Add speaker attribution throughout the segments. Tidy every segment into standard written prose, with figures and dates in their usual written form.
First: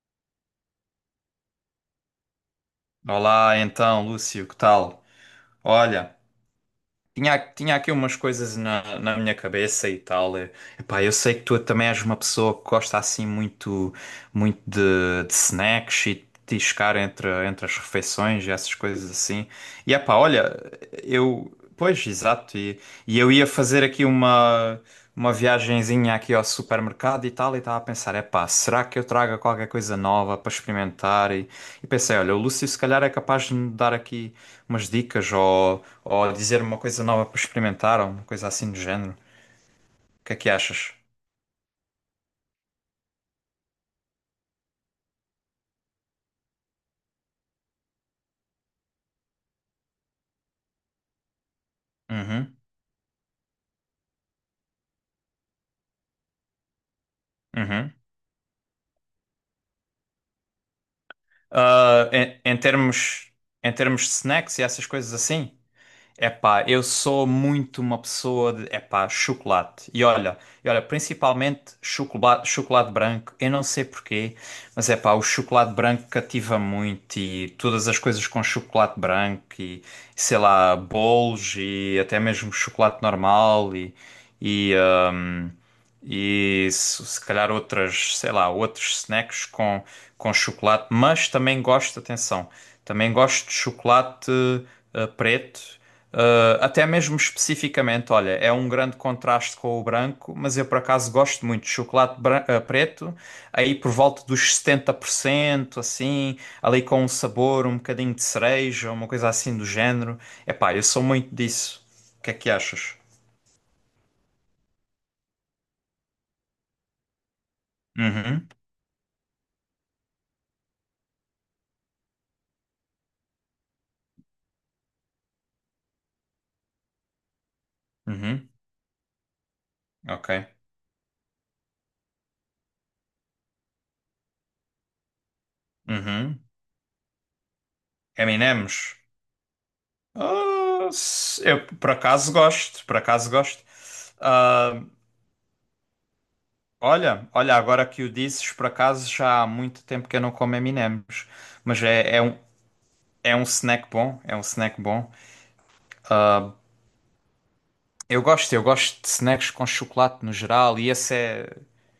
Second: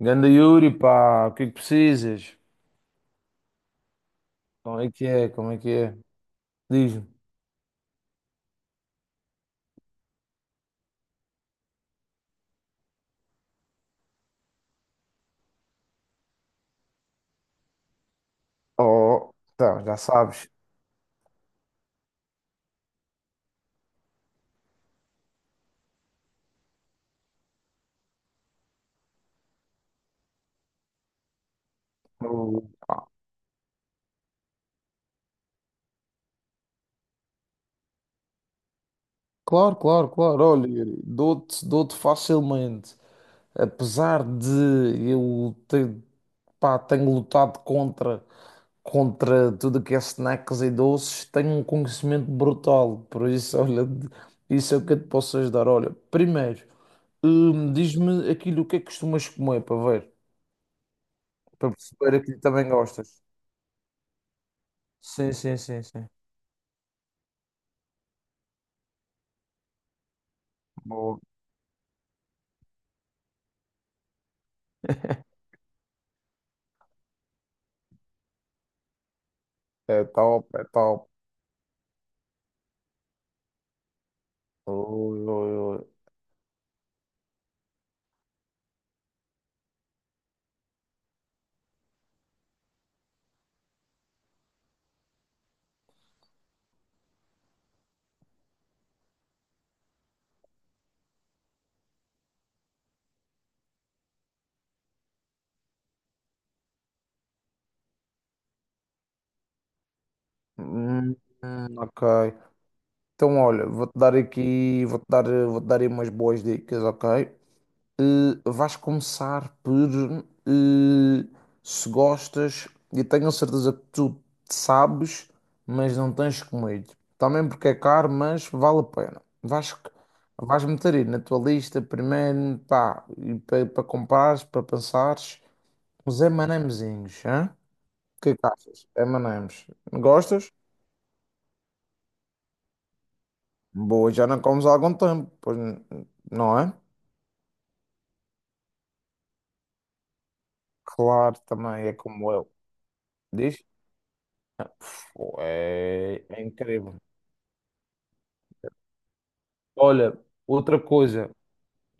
Speaker 1: Ganda Yuri, pá, o que é que precisas?
Speaker 2: Olá, então, Lúcio, que
Speaker 1: Como é que
Speaker 2: tal?
Speaker 1: é? Como é que é?
Speaker 2: Olha,
Speaker 1: Diz-me.
Speaker 2: tinha aqui umas coisas na minha cabeça e tal. E, epá, eu sei que tu também és uma pessoa que gosta assim muito, muito de snacks e de tiscar entre as refeições e essas coisas
Speaker 1: Oh,
Speaker 2: assim.
Speaker 1: tá,
Speaker 2: E
Speaker 1: já
Speaker 2: epá,
Speaker 1: sabes.
Speaker 2: olha, eu. Pois, exato. E eu ia fazer aqui uma viagenzinha aqui ao supermercado e tal. E estava a pensar: epá, será que eu traga qualquer coisa nova para experimentar? E pensei: olha, o Lúcio
Speaker 1: Oh,
Speaker 2: se calhar é capaz de me dar aqui umas dicas ou dizer uma coisa nova para experimentar ou uma coisa assim do género.
Speaker 1: claro, claro,
Speaker 2: O que é
Speaker 1: claro.
Speaker 2: que
Speaker 1: Olha,
Speaker 2: achas?
Speaker 1: Yuri, dou-te facilmente. Apesar de eu ter, pá, tenho lutado contra tudo que é snacks e doces, tenho um conhecimento
Speaker 2: Uhum,
Speaker 1: brutal. Por isso, olha, isso é o que eu te posso ajudar. Olha, primeiro,
Speaker 2: uhum.
Speaker 1: diz-me aquilo o que é que costumas comer para ver, para
Speaker 2: Ah,
Speaker 1: perceber aquilo que
Speaker 2: em, em
Speaker 1: também gostas.
Speaker 2: termos, em termos de snacks e essas coisas
Speaker 1: Sim,
Speaker 2: assim,
Speaker 1: sim, sim, sim.
Speaker 2: epá, eu sou muito uma pessoa de, epá, chocolate. E olha,
Speaker 1: Boa.
Speaker 2: principalmente chocolate, chocolate branco. Eu não sei porquê, mas epá, o chocolate branco cativa muito e todas as coisas com chocolate branco e
Speaker 1: É
Speaker 2: sei
Speaker 1: top, é
Speaker 2: lá,
Speaker 1: top.
Speaker 2: bolos e até mesmo chocolate normal e,
Speaker 1: Ui, ui, ui.
Speaker 2: e se calhar outras, sei lá, outros snacks com chocolate, mas também gosto, atenção, também gosto de chocolate preto, até mesmo especificamente, olha, é um grande contraste com o branco, mas eu por acaso gosto muito de chocolate preto, aí por volta dos 70% assim, ali com um sabor, um bocadinho de cereja, uma coisa assim do género. Epá, eu sou
Speaker 1: Hum,
Speaker 2: muito disso.
Speaker 1: ok.
Speaker 2: O que é que achas?
Speaker 1: Então, olha, vou-te dar aí umas boas dicas, ok?
Speaker 2: Uhum,
Speaker 1: Vais começar por eh, se gostas, e tenho a certeza que tu sabes, mas não tens comido. Também porque é caro, mas
Speaker 2: uhum,
Speaker 1: vale a pena. Vais,
Speaker 2: ok.
Speaker 1: vais meter aí na tua lista primeiro, pá, e para comprares, para pensares. Os
Speaker 2: Uhum.
Speaker 1: M&Mzinhos, hã? O que é que
Speaker 2: Eminems?
Speaker 1: achas? M&Ms. Gostas?
Speaker 2: Eu por acaso gosto, por acaso gosto.
Speaker 1: Boa, já não comes há
Speaker 2: Ah,
Speaker 1: algum tempo, pois não é?
Speaker 2: olha, olha, agora que o dizes, por acaso já há muito tempo que eu não como Eminems,
Speaker 1: Claro,
Speaker 2: mas
Speaker 1: também é
Speaker 2: é,
Speaker 1: como eu.
Speaker 2: é um
Speaker 1: Diz?
Speaker 2: snack bom, é um snack bom.
Speaker 1: Pô, é incrível.
Speaker 2: Eu gosto de snacks com
Speaker 1: Olha,
Speaker 2: chocolate no
Speaker 1: outra
Speaker 2: geral e esse
Speaker 1: coisa,
Speaker 2: é...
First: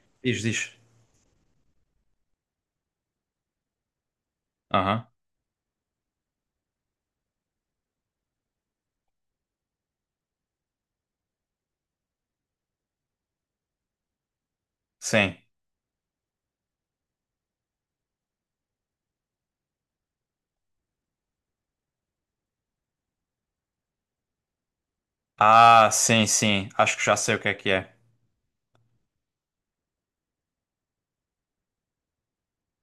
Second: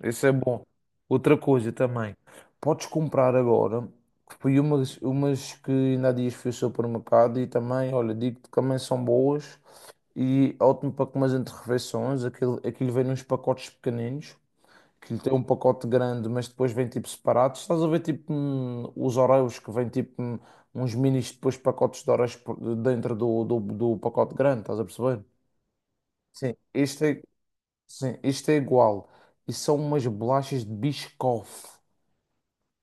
Speaker 1: isso é
Speaker 2: Diz,
Speaker 1: bom.
Speaker 2: diz.
Speaker 1: Outra coisa também. Podes comprar agora, que foi umas,
Speaker 2: Aham,
Speaker 1: umas que ainda há dias fui ao supermercado e também, olha, digo-te que também são boas e ótimo para comer entre refeições. Aquilo vem nos pacotes pequeninos, que lhe tem
Speaker 2: sim.
Speaker 1: um pacote grande, mas depois vem tipo separados. Estás a ver tipo os Oreos que vêm tipo uns minis depois pacotes de Oreos dentro do pacote grande, estás a perceber?
Speaker 2: Ah, sim,
Speaker 1: Sim.
Speaker 2: sim, acho
Speaker 1: Este
Speaker 2: que já
Speaker 1: é,
Speaker 2: sei o que é que é.
Speaker 1: sim, este é igual. E são umas bolachas de Biscoff.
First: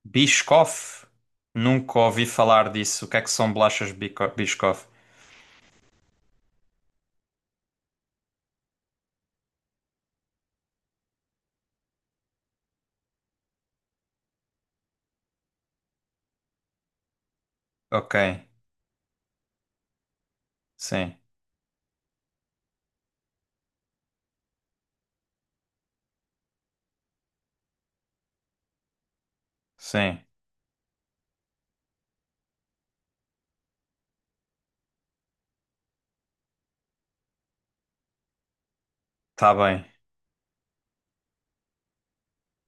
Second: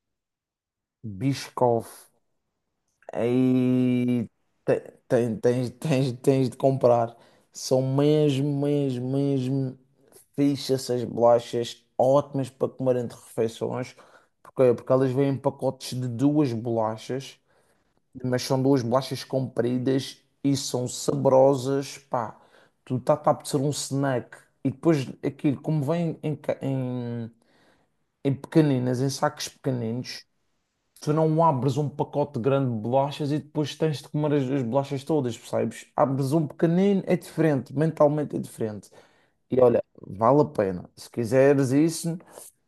Speaker 2: Biscoff?
Speaker 1: Biscoff.
Speaker 2: Nunca ouvi falar disso. O que é que são bolachas
Speaker 1: Aí te-
Speaker 2: Biscoff?
Speaker 1: tens de comprar. São mesmo, mesmo, mesmo fixe essas bolachas, ótimas para comer entre refeições, porque elas vêm em pacotes de duas bolachas,
Speaker 2: Ok,
Speaker 1: mas são duas bolachas compridas e são
Speaker 2: sim,
Speaker 1: saborosas, pá, tu tá a ser um snack. E depois aquilo, como vem em pequeninas, em sacos
Speaker 2: sim.
Speaker 1: pequeninos, tu não abres um pacote grande de bolachas e depois tens de comer as bolachas todas, percebes? Abres um pequenino, é diferente, mentalmente é diferente.
Speaker 2: Tá
Speaker 1: E olha,
Speaker 2: bem,
Speaker 1: vale a pena. Se quiseres isso,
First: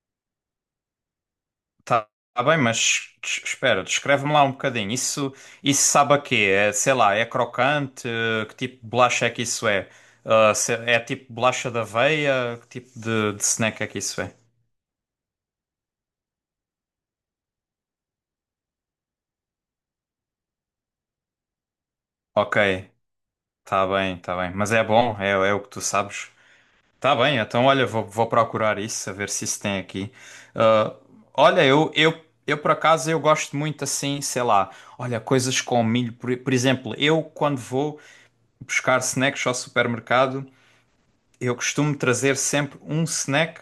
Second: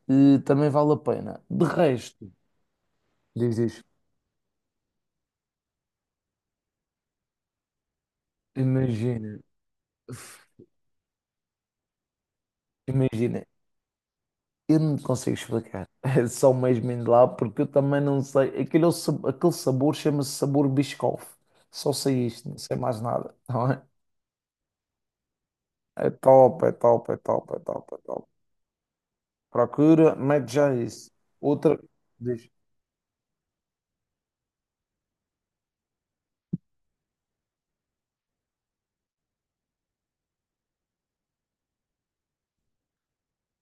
Speaker 1: também vale a pena. De
Speaker 2: tá,
Speaker 1: resto,
Speaker 2: tá bem, mas
Speaker 1: diz isto,
Speaker 2: espera, descreve-me lá um bocadinho. Isso, isso sabe a quê? É, sei lá, é crocante? Que tipo de bolacha é
Speaker 1: imagina,
Speaker 2: que isso é? É tipo bolacha da aveia? Que tipo
Speaker 1: imagina,
Speaker 2: de snack é que isso é?
Speaker 1: eu não te consigo explicar. É só mesmo indo lá, porque eu também não sei. Aquele sabor chama-se sabor Biscoff. Só sei isto, não
Speaker 2: Ok,
Speaker 1: sei mais nada. Não é?
Speaker 2: tá bem, tá bem. Mas é bom, é, é o que tu
Speaker 1: É
Speaker 2: sabes.
Speaker 1: top, é top,
Speaker 2: Tá
Speaker 1: é
Speaker 2: bem,
Speaker 1: top, é
Speaker 2: então
Speaker 1: top,
Speaker 2: olha,
Speaker 1: é
Speaker 2: vou,
Speaker 1: top.
Speaker 2: vou procurar isso, a ver se isso tem aqui.
Speaker 1: Procura, mete já
Speaker 2: Ah,
Speaker 1: isso.
Speaker 2: olha,
Speaker 1: Outra.
Speaker 2: eu, eu,
Speaker 1: Diz.
Speaker 2: eu por acaso eu gosto muito assim, sei lá, olha, coisas com milho. Por exemplo, eu quando vou buscar snacks ao supermercado, eu costumo trazer sempre um snack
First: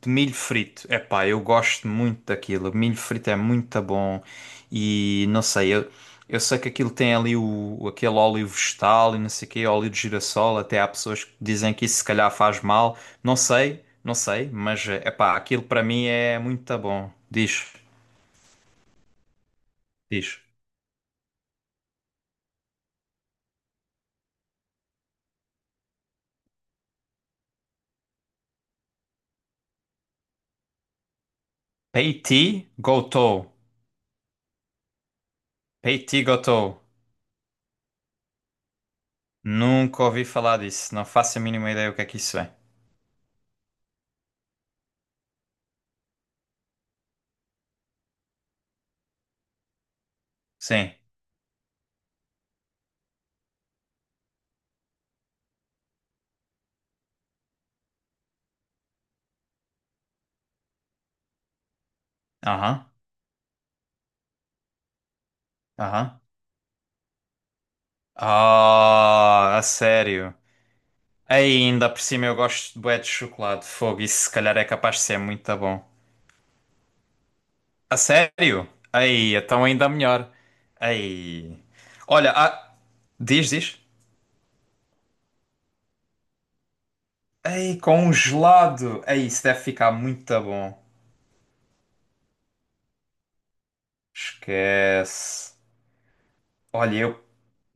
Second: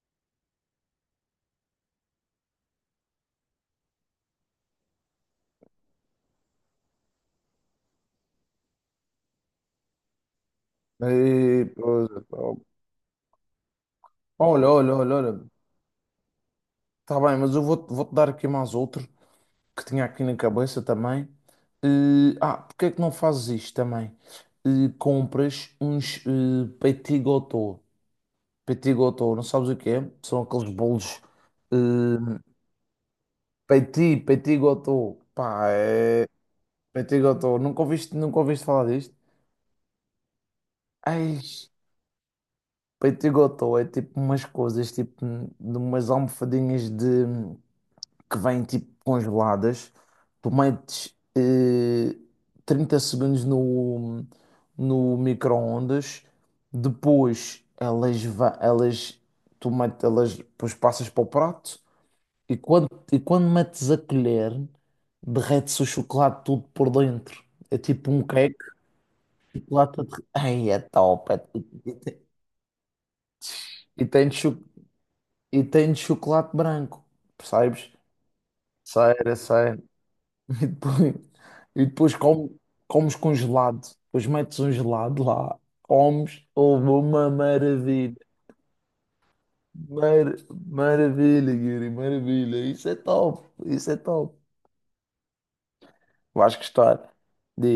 Speaker 2: de milho frito. Epá, eu gosto muito daquilo. Milho frito é muito bom e não sei, eu sei que aquilo tem ali o, aquele óleo vegetal e não sei o quê, óleo de girassol, até há pessoas que
Speaker 1: E,
Speaker 2: dizem que isso se
Speaker 1: pois,
Speaker 2: calhar
Speaker 1: ó,
Speaker 2: faz mal. Não sei, não sei,
Speaker 1: olha,
Speaker 2: mas
Speaker 1: olha, olha,
Speaker 2: epá,
Speaker 1: olha.
Speaker 2: aquilo para mim é muito bom.
Speaker 1: Está bem, mas eu
Speaker 2: Diz,
Speaker 1: vou-te dar aqui mais outro que tinha aqui na
Speaker 2: diz.
Speaker 1: cabeça também. E, porque é que não fazes isto também? E compras uns petit gâteau. Petit gâteau, não sabes o que é? São aqueles bolos, eh,
Speaker 2: Peiti Gotou.
Speaker 1: petit gâteau. Pá,
Speaker 2: Peiti
Speaker 1: é.
Speaker 2: Gotou.
Speaker 1: Petit gâteau. Nunca ouviste falar disto?
Speaker 2: Nunca ouvi falar disso, não faço
Speaker 1: Ai,
Speaker 2: a mínima ideia o que é que isso é.
Speaker 1: Peito e gotó é tipo umas coisas, tipo de umas almofadinhas de que vêm tipo congeladas. Tu
Speaker 2: Sim.
Speaker 1: metes 30 segundos no micro-ondas, depois elas, tu metes, elas depois passas para o prato e
Speaker 2: Aham.
Speaker 1: quando metes a colher, derrete-se o
Speaker 2: Aham.
Speaker 1: chocolate tudo por dentro. É tipo um cake,
Speaker 2: Ah, a
Speaker 1: chocolate.
Speaker 2: sério.
Speaker 1: Ai, é top!
Speaker 2: Aí, ainda por cima eu gosto de bué de chocolate de fogo.
Speaker 1: E
Speaker 2: Isso
Speaker 1: tem,
Speaker 2: se calhar
Speaker 1: cho-
Speaker 2: é capaz de ser muito
Speaker 1: e
Speaker 2: bom.
Speaker 1: tem de chocolate branco, percebes?
Speaker 2: A sério? Aí,
Speaker 1: Sério,
Speaker 2: então
Speaker 1: sério.
Speaker 2: ainda melhor.
Speaker 1: E depois,
Speaker 2: Aí.
Speaker 1: e depois
Speaker 2: Olha,
Speaker 1: come- comes com
Speaker 2: diz, diz.
Speaker 1: gelado. Depois metes um gelado lá, comes, houve uma
Speaker 2: Aí, com um
Speaker 1: maravilha.
Speaker 2: gelado. Aí, isso deve ficar
Speaker 1: Mar-
Speaker 2: muito bom.
Speaker 1: Maravilha, Yuri, maravilha. Isso é top, isso é top.
Speaker 2: Esquece.
Speaker 1: Vais
Speaker 2: Olha,
Speaker 1: gostar.
Speaker 2: eu.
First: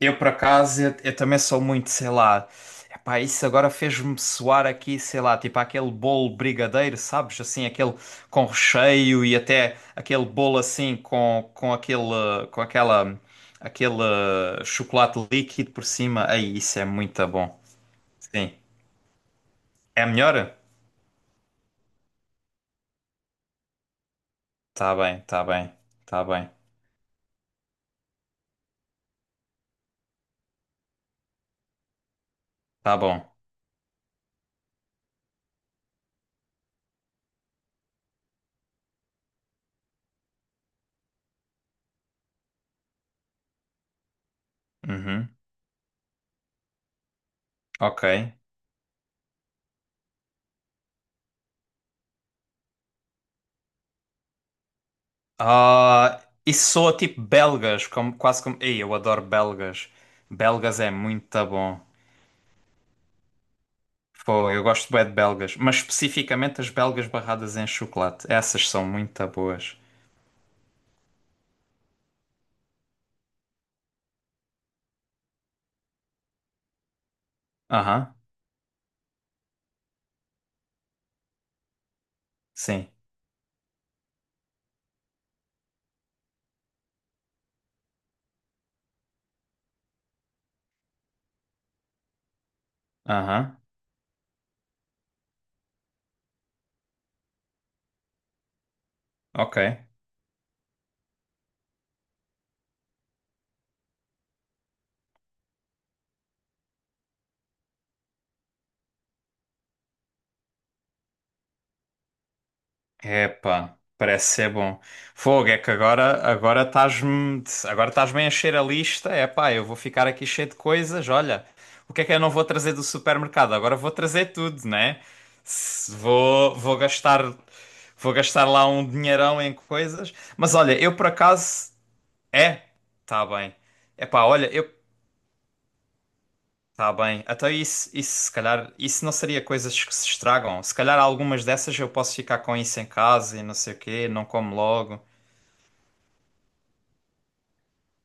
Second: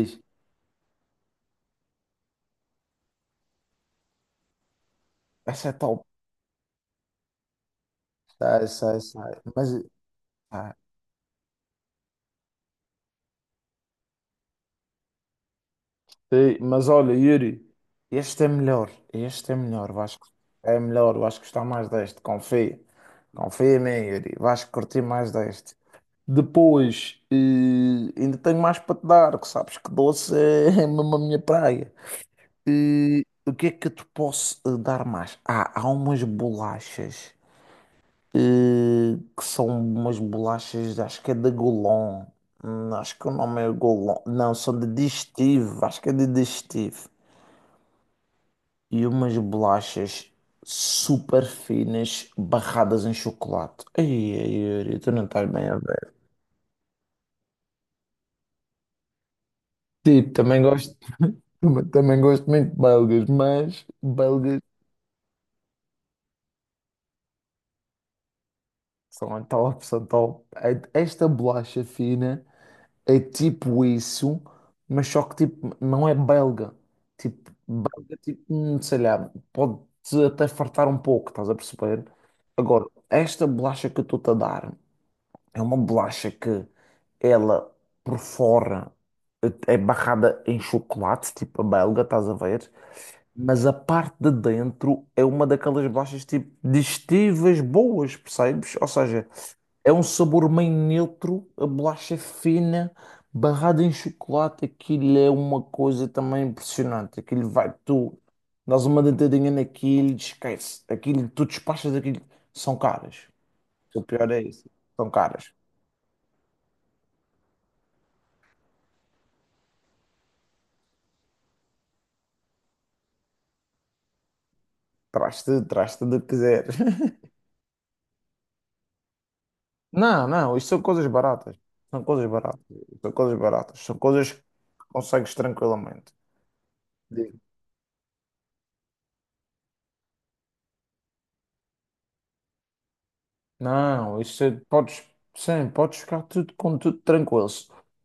Speaker 2: Eu, por acaso, eu também sou muito, sei lá. Epá, isso agora fez-me soar aqui, sei lá, tipo
Speaker 1: isso é
Speaker 2: aquele
Speaker 1: top.
Speaker 2: bolo brigadeiro, sabes? Assim, aquele com
Speaker 1: Sai, sai,
Speaker 2: recheio e
Speaker 1: sai.
Speaker 2: até aquele bolo
Speaker 1: Ah,
Speaker 2: assim com aquele, com aquela, aquele chocolate líquido por cima. Aí,
Speaker 1: Ei,
Speaker 2: isso é
Speaker 1: Mas olha,
Speaker 2: muito bom.
Speaker 1: Yuri,
Speaker 2: Sim.
Speaker 1: este é melhor,
Speaker 2: É melhor?
Speaker 1: é melhor, vais gostar mais deste, confia, confia em mim, Yuri, vais
Speaker 2: Tá
Speaker 1: curtir
Speaker 2: bem,
Speaker 1: mais
Speaker 2: tá bem,
Speaker 1: deste.
Speaker 2: tá bem,
Speaker 1: Depois, ainda tenho mais para te dar, que sabes que doce é mesmo a minha praia.
Speaker 2: tá bom.
Speaker 1: O que é que eu te posso dar mais? Ah, há umas bolachas, eh, que são umas bolachas, acho que é da Golon. Acho que o nome é Golon, não, são de
Speaker 2: Uhum.
Speaker 1: digestivo, acho que é de digestivo
Speaker 2: Ok.
Speaker 1: e umas bolachas super finas barradas em chocolate. Ai, ai, Yuri, tu não estás bem a ver.
Speaker 2: Ah, e soa tipo belgas, como, quase como. Ei, eu adoro belgas.
Speaker 1: Tipo, também
Speaker 2: Belgas é
Speaker 1: gosto,
Speaker 2: muito bom.
Speaker 1: também gosto muito de belgas, mas
Speaker 2: Pô,
Speaker 1: belgas
Speaker 2: eu gosto bem de belgas, mas especificamente as belgas barradas em chocolate. Essas são muito
Speaker 1: são a
Speaker 2: boas.
Speaker 1: top, são top. Esta bolacha fina é tipo isso, mas só que tipo, não é belga. Tipo,
Speaker 2: Aham,
Speaker 1: belga, tipo, sei lá, pode-te até fartar um pouco, estás a perceber? Agora,
Speaker 2: sim.
Speaker 1: esta bolacha que eu estou-te a dar. É uma bolacha que ela por fora é barrada em chocolate, tipo a belga, estás a ver?
Speaker 2: Aham,
Speaker 1: Mas a parte de dentro é uma daquelas bolachas tipo digestivas boas, percebes? Ou seja,
Speaker 2: ok.
Speaker 1: é um sabor meio neutro, a bolacha é fina, barrada em chocolate, aquilo é uma coisa também impressionante. Aquilo vai, tu dás uma dentadinha naquilo, esquece. Aquilo, tu despachas aquilo, são caras.
Speaker 2: Epá,
Speaker 1: O
Speaker 2: parece
Speaker 1: pior é
Speaker 2: ser
Speaker 1: isso,
Speaker 2: bom.
Speaker 1: são
Speaker 2: Fogo,
Speaker 1: caras.
Speaker 2: é que agora estás-me a encher a lista. Epá, eu vou ficar aqui cheio de coisas. Olha, o que é que eu não vou trazer do supermercado? Agora vou trazer tudo, né? Se-
Speaker 1: Traz tudo o que
Speaker 2: Vou
Speaker 1: quiseres.
Speaker 2: vou gastar vou gastar lá um dinheirão em coisas.
Speaker 1: Não,
Speaker 2: Mas
Speaker 1: não, isto
Speaker 2: olha,
Speaker 1: são
Speaker 2: eu por
Speaker 1: coisas baratas.
Speaker 2: acaso
Speaker 1: São coisas baratas.
Speaker 2: é,
Speaker 1: São
Speaker 2: tá
Speaker 1: coisas
Speaker 2: bem.
Speaker 1: baratas. São
Speaker 2: Epá,
Speaker 1: coisas que
Speaker 2: olha, eu
Speaker 1: consegues tranquilamente.
Speaker 2: tá bem.
Speaker 1: Digo,
Speaker 2: Até isso se calhar isso não seria coisas que se estragam. Se calhar algumas dessas eu posso ficar com isso em casa e não sei o quê,
Speaker 1: não,
Speaker 2: não como logo.
Speaker 1: podes, sim, podes ficar tudo com tudo tranquilo.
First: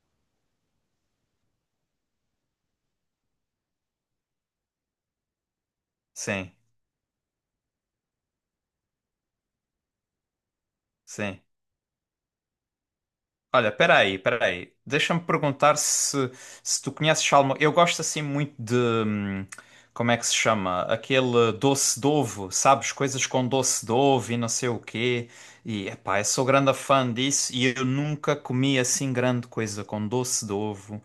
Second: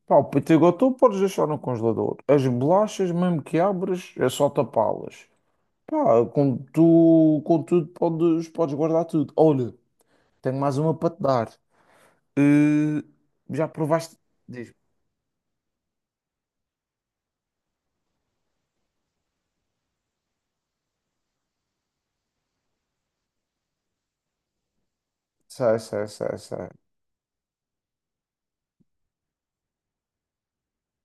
Speaker 1: Pá, o Pitigotú podes deixar no congelador. As bolachas, mesmo que abres, é só tapá-las. Pá,
Speaker 2: Sim,
Speaker 1: com tudo podes guardar tudo. Olha, tenho mais uma para te
Speaker 2: sim.
Speaker 1: dar. Eh, Já
Speaker 2: Olha,
Speaker 1: provaste?
Speaker 2: peraí, peraí.
Speaker 1: Diz.
Speaker 2: Deixa-me perguntar se, se tu conheces alguma. Eu gosto assim muito de. Como é que se chama? Aquele doce de ovo, sabes? Coisas com doce de ovo e não sei o quê.
Speaker 1: Sei,
Speaker 2: E,
Speaker 1: sei,
Speaker 2: epá, eu
Speaker 1: sei,
Speaker 2: sou
Speaker 1: sei.
Speaker 2: grande fã disso e eu nunca comi assim grande coisa com doce de ovo.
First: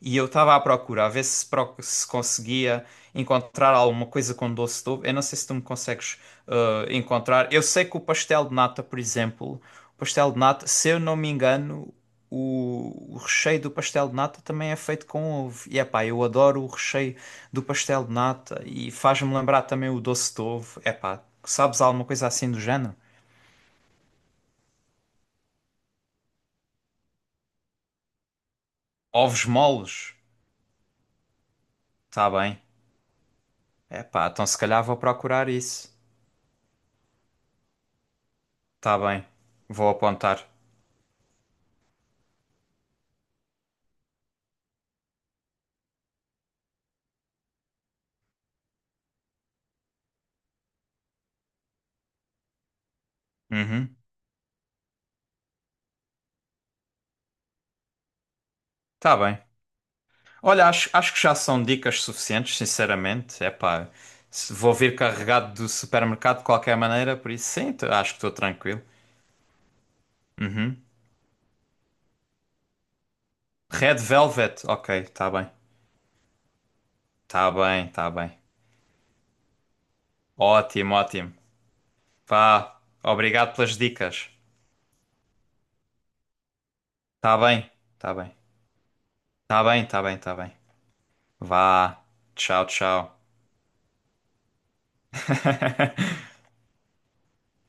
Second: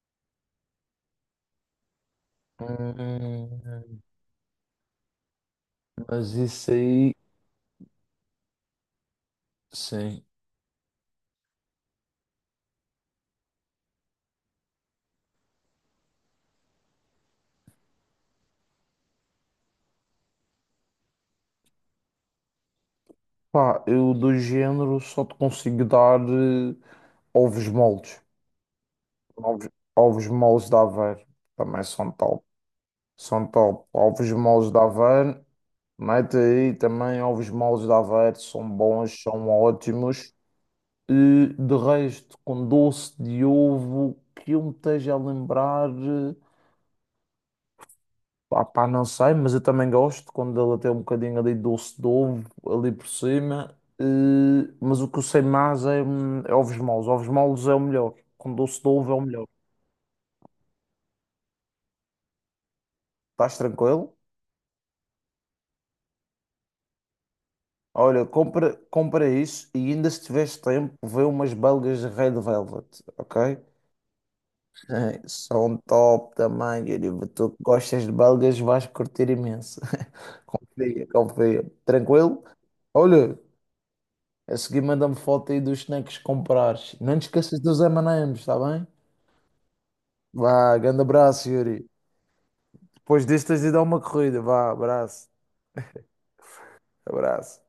Speaker 2: E eu estava à procura, a ver se, se conseguia encontrar
Speaker 1: Hum,
Speaker 2: alguma coisa com doce de ovo. Eu não sei se tu me consegues
Speaker 1: mas isso aí,
Speaker 2: encontrar. Eu sei que o pastel de nata, por exemplo.
Speaker 1: sim.
Speaker 2: Pastel de nata, se eu não me engano, o recheio do pastel de nata também é feito com ovo. E epá, eu adoro o recheio do pastel de nata e faz-me lembrar também o doce de ovo. Epá, sabes alguma coisa assim do género?
Speaker 1: Pá, eu do género só te consigo dar ovos moles.
Speaker 2: Ovos
Speaker 1: Ovos,
Speaker 2: moles?
Speaker 1: ovos moles de Aveiro também são
Speaker 2: Tá
Speaker 1: top.
Speaker 2: bem.
Speaker 1: São top.
Speaker 2: Epá,
Speaker 1: Ovos
Speaker 2: então se
Speaker 1: moles de
Speaker 2: calhar vou
Speaker 1: Aveiro,
Speaker 2: procurar isso.
Speaker 1: mete aí também ovos moles de Aveiro, são
Speaker 2: Tá
Speaker 1: bons,
Speaker 2: bem.
Speaker 1: são
Speaker 2: Vou
Speaker 1: ótimos.
Speaker 2: apontar.
Speaker 1: E de resto, com doce de ovo, que eu me esteja a lembrar. Pá, pá, não sei, mas eu também gosto quando ela tem um bocadinho ali de doce de ovo ali por cima.
Speaker 2: Uhum.
Speaker 1: Mas o que eu sei mais é, é ovos moles. Ovos moles é o melhor. Com doce de ovo é
Speaker 2: Tá
Speaker 1: o
Speaker 2: bem.
Speaker 1: melhor.
Speaker 2: Olha, acho, acho que já são dicas suficientes, sinceramente.
Speaker 1: Estás
Speaker 2: Epá,
Speaker 1: tranquilo?
Speaker 2: vou vir carregado do supermercado de qualquer maneira, por isso sim, acho que
Speaker 1: Olha,
Speaker 2: estou
Speaker 1: compra,
Speaker 2: tranquilo.
Speaker 1: compra isso e ainda se tiveres tempo, vê umas belgas de Red Velvet, ok?
Speaker 2: Red Velvet, ok, tá bem.
Speaker 1: São top também, querido. Tu
Speaker 2: Tá
Speaker 1: que
Speaker 2: bem,
Speaker 1: gostas
Speaker 2: tá
Speaker 1: de
Speaker 2: bem.
Speaker 1: belgas, vais curtir imenso.
Speaker 2: Ótimo,
Speaker 1: Confia,
Speaker 2: ótimo.
Speaker 1: confia. Tranquilo?
Speaker 2: Vá,
Speaker 1: Olha.
Speaker 2: obrigado pelas dicas.
Speaker 1: A seguir manda-me foto aí dos snacks que comprares. Não te
Speaker 2: Tá
Speaker 1: esqueças
Speaker 2: bem,
Speaker 1: dos
Speaker 2: tá bem.
Speaker 1: M&M's, está bem?
Speaker 2: Tá bem, tá bem, tá bem.
Speaker 1: Vá, grande abraço, Yuri.
Speaker 2: Vá. Tchau, tchau.
Speaker 1: Depois disto tens de dar uma corrida. Vá, abraço. Abraço.